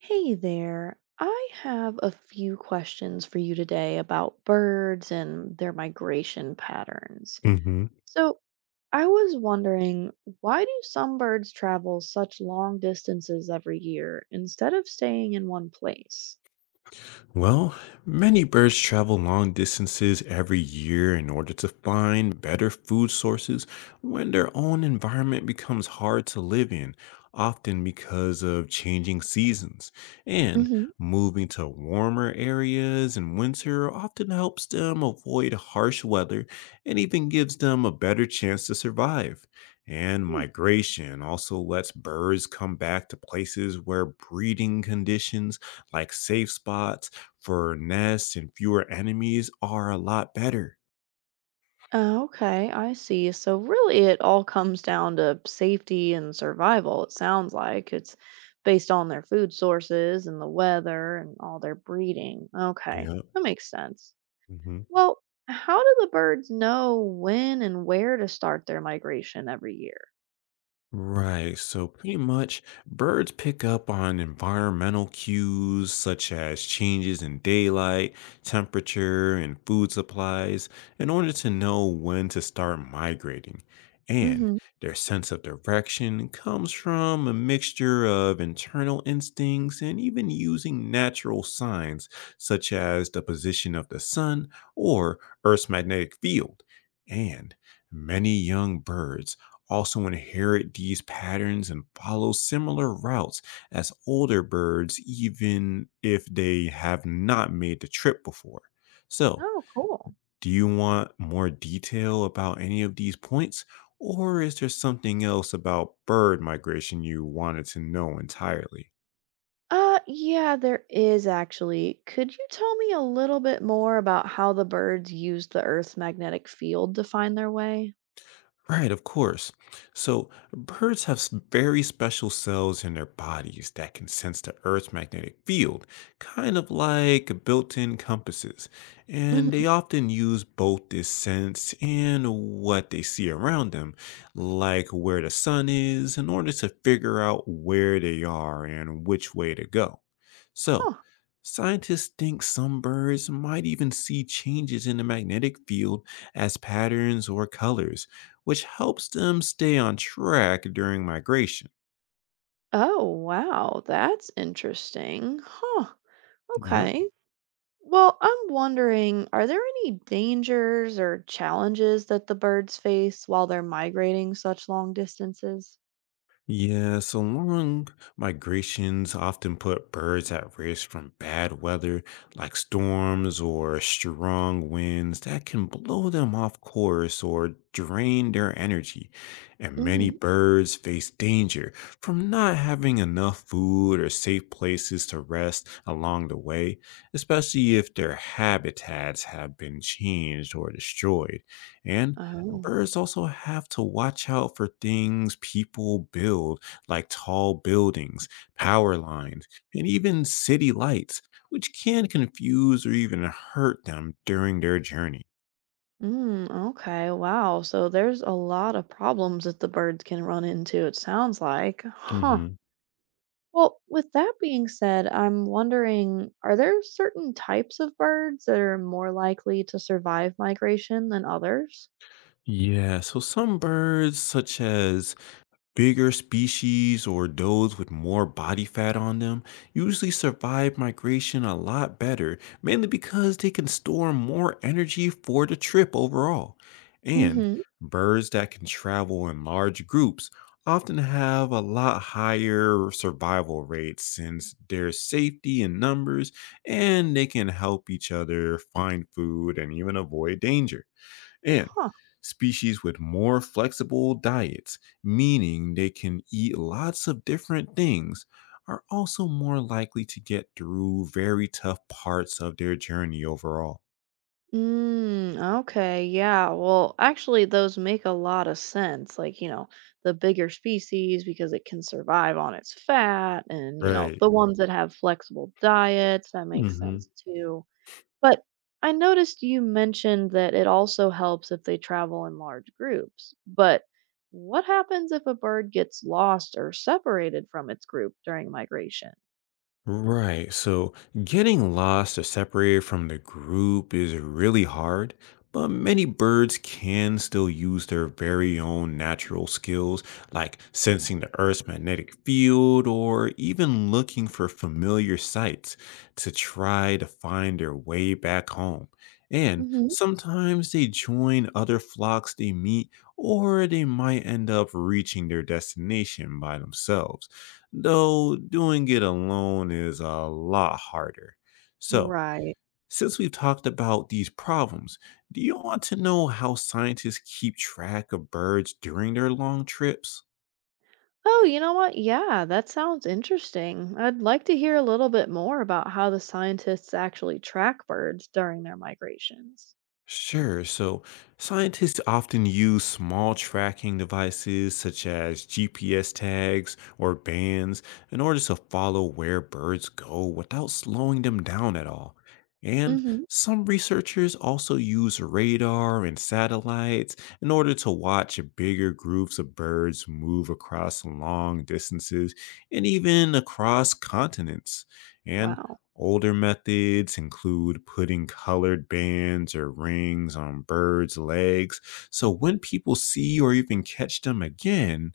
Hey there. I have a few questions for you today about birds and their migration patterns. Mhm. So, I was wondering, why do some birds travel such long distances every year instead of staying in one place? Well, many birds travel long distances every year in order to find better food sources when their own environment becomes hard to live in, often because of changing seasons. And Hmm. moving to warmer areas in winter often helps them avoid harsh weather and even gives them a better chance to survive. And migration also lets birds come back to places where breeding conditions, like safe spots, for nests and fewer enemies are a lot better. Okay, I see. So, really, it all comes down to safety and survival, it sounds like. It's based on their food sources and the weather and all their breeding. Okay, Yep. that makes sense. Mhm. Well, how do the birds know when and where to start their migration every year? Right. So pretty much birds pick up on environmental cues such as changes in daylight, temperature, and food supplies in order to know when to start migrating. And Hmm. their sense of direction comes from a mixture of internal instincts and even using natural signs such as the position of the sun or Earth's magnetic field. And many young birds also inherit these patterns and follow similar routes as older birds, even if they have not made the trip before. So, Oh, cool. do you want more detail about any of these points, or is there something else about bird migration you wanted to know entirely? Yeah, there is actually. Could you tell me a little bit more about how the birds use the Earth's magnetic field to find their way? Right, of course. So, birds have very special cells in their bodies that can sense the Earth's magnetic field, kind of like built in compasses. And Hmm. they often use both this sense and what they see around them, like where the sun is, in order to figure out where they are and which way to go. So, Huh. scientists think some birds might even see changes in the magnetic field as patterns or colors which helps them stay on track during migration. Oh, wow. That's interesting. Huh. Yep. Okay. Well, I'm wondering, are there any dangers or challenges that the birds face while they're migrating such long distances? Yeah, so long migrations often put birds at risk from bad weather like storms or strong winds that can blow them off course or drain their energy. And many birds face danger from not having enough food or safe places to rest along the way, especially if their habitats have been changed or destroyed. And Oh. birds also have to watch out for things people build, like tall buildings, power lines, and even city lights, which can confuse or even hurt them during their journey. Mm, okay. Wow. So there's a lot of problems that the birds can run into, it sounds like. Huh. Hmm. Well, with that being said, I'm wondering, are there certain types of birds that are more likely to survive migration than others? Yeah, so some birds, such as bigger species or those with more body fat on them usually survive migration a lot better, mainly because they can store more energy for the trip overall. And Hmm. birds that can travel in large groups often have a lot higher survival rates since their safety in numbers and they can help each other find food and even avoid danger. And Huh. species with more flexible diets, meaning they can eat lots of different things, are also more likely to get through very tough parts of their journey overall. Mm, okay, yeah. Well, actually, those make a lot of sense. Like, the bigger species because it can survive on its fat, and, Right. the ones that have flexible diets, that makes Hmm. sense too. But I noticed you mentioned that it also helps if they travel in large groups. But what happens if a bird gets lost or separated from its group during migration? Right. So getting lost or separated from the group is really hard, but many birds can still use their very own natural skills, like sensing the Earth's magnetic field or even looking for familiar sights to try to find their way back home. And Hmm. sometimes they join other flocks they meet, or they might end up reaching their destination by themselves though doing it alone is a lot harder. So, Right. since we've talked about these problems, do you want to know how scientists keep track of birds during their long trips? Oh, you know what? Yeah, that sounds interesting. I'd like to hear a little bit more about how the scientists actually track birds during their migrations. Sure. So scientists often use small tracking devices such as GPS tags or bands in order to follow where birds go without slowing them down at all. And Mm-hmm. some researchers also use radar and satellites in order to watch bigger groups of birds move across long distances and even across continents. And Wow. older methods include putting colored bands or rings on birds' legs. So when people see or even catch them again,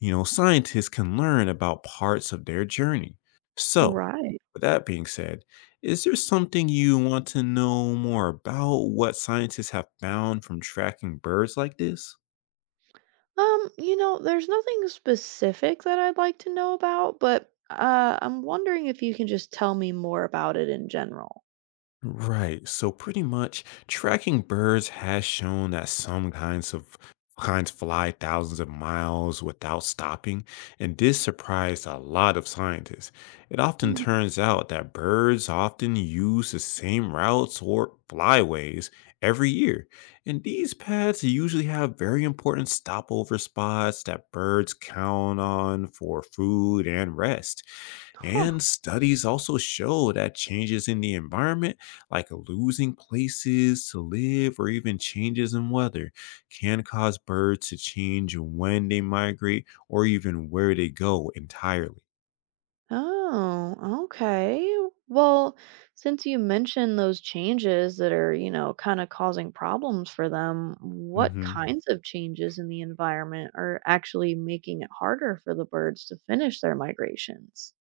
you know, scientists can learn about parts of their journey. So, Right. with that being said, is there something you want to know more about what scientists have found from tracking birds like this? There's nothing specific that I'd like to know about, but I'm wondering if you can just tell me more about it in general. Right. So pretty much tracking birds has shown that some kinds fly thousands of miles without stopping, and this surprised a lot of scientists. It often Mhm. turns out that birds often use the same routes or flyways every year, and these paths usually have very important stopover spots that birds count on for food and rest. Huh. And studies also show that changes in the environment like losing places to live or even changes in weather can cause birds to change when they migrate or even where they go entirely. Oh, okay. Well, since you mentioned those changes that are, kind of causing problems for them, what, Mhm, Mhm. kinds of changes in the environment are actually making it harder for the birds to finish their migrations?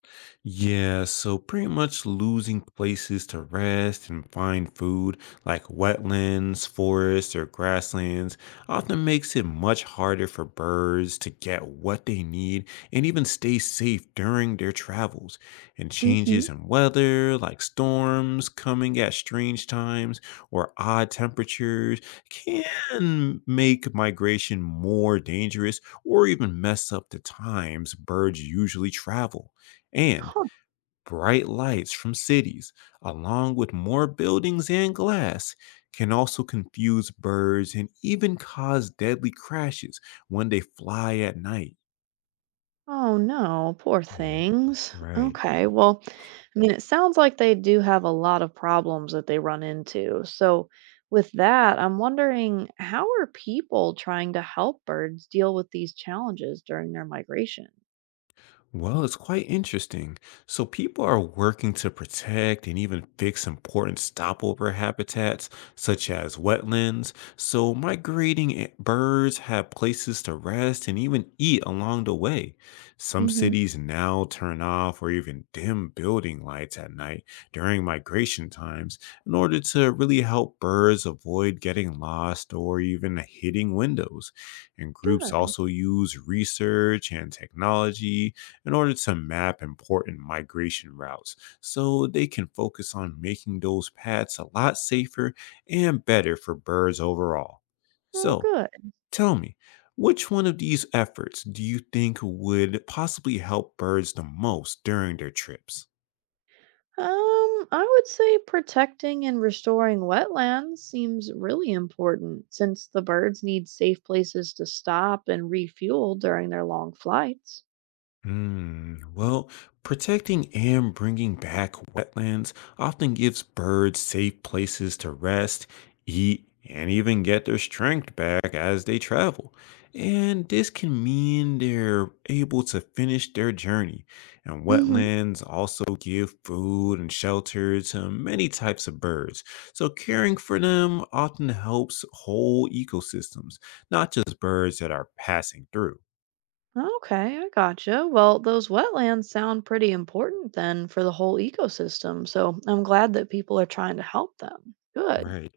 Yeah, so pretty much losing places to rest and find food, like wetlands, forests, or grasslands, often makes it much harder for birds to get what they need and even stay safe during their travels. And Mhm. changes in weather, like storms coming at strange times or odd temperatures, can make migration more dangerous or even mess up the times birds usually travel. And bright lights from cities, along with more buildings and glass, can also confuse birds and even cause deadly crashes when they fly at night. Oh no, poor Yeah, things. right. Okay, well, I mean, it sounds like they do have a lot of problems that they run into. So, with that, I'm wondering how are people trying to help birds deal with these challenges during their migration? Well, it's quite interesting. So, people are working to protect and even fix important stopover habitats, such as wetlands. So, migrating birds have places to rest and even eat along the way. Some Hmm. cities now turn off or even dim building lights at night during migration times in order to really help birds avoid getting lost or even hitting windows. And groups Good. also use research and technology in order to map important migration routes so they can focus on making those paths a lot safer and better for birds overall. Oh, So, good. tell me, which one of these efforts do you think would possibly help birds the most during their trips? I would say protecting and restoring wetlands seems really important since the birds need safe places to stop and refuel during their long flights. Mm, well, protecting and bringing back wetlands often gives birds safe places to rest, eat, and even get their strength back as they travel. And this can mean they're able to finish their journey. And wetlands also give food and shelter to many types of birds. So caring for them often helps whole ecosystems, not just birds that are passing through. Okay, I gotcha. Well, those wetlands sound pretty important then for the whole ecosystem, so I'm glad that people are trying to help them. Good. Right.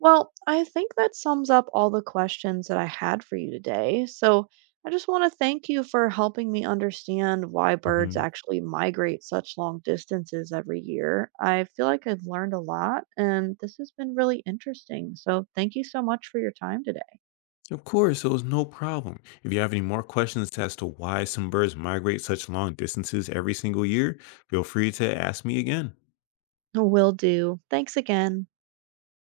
Well, I think that sums up all the questions that I had for you today. So I just want to thank you for helping me understand why birds actually migrate such long distances every year. I feel like I've learned a lot, and this has been really interesting. So thank you so much for your time today. Of course, it was no problem. If you have any more questions as to why some birds migrate such long distances every single year, feel free to ask me again. Will do. Thanks again.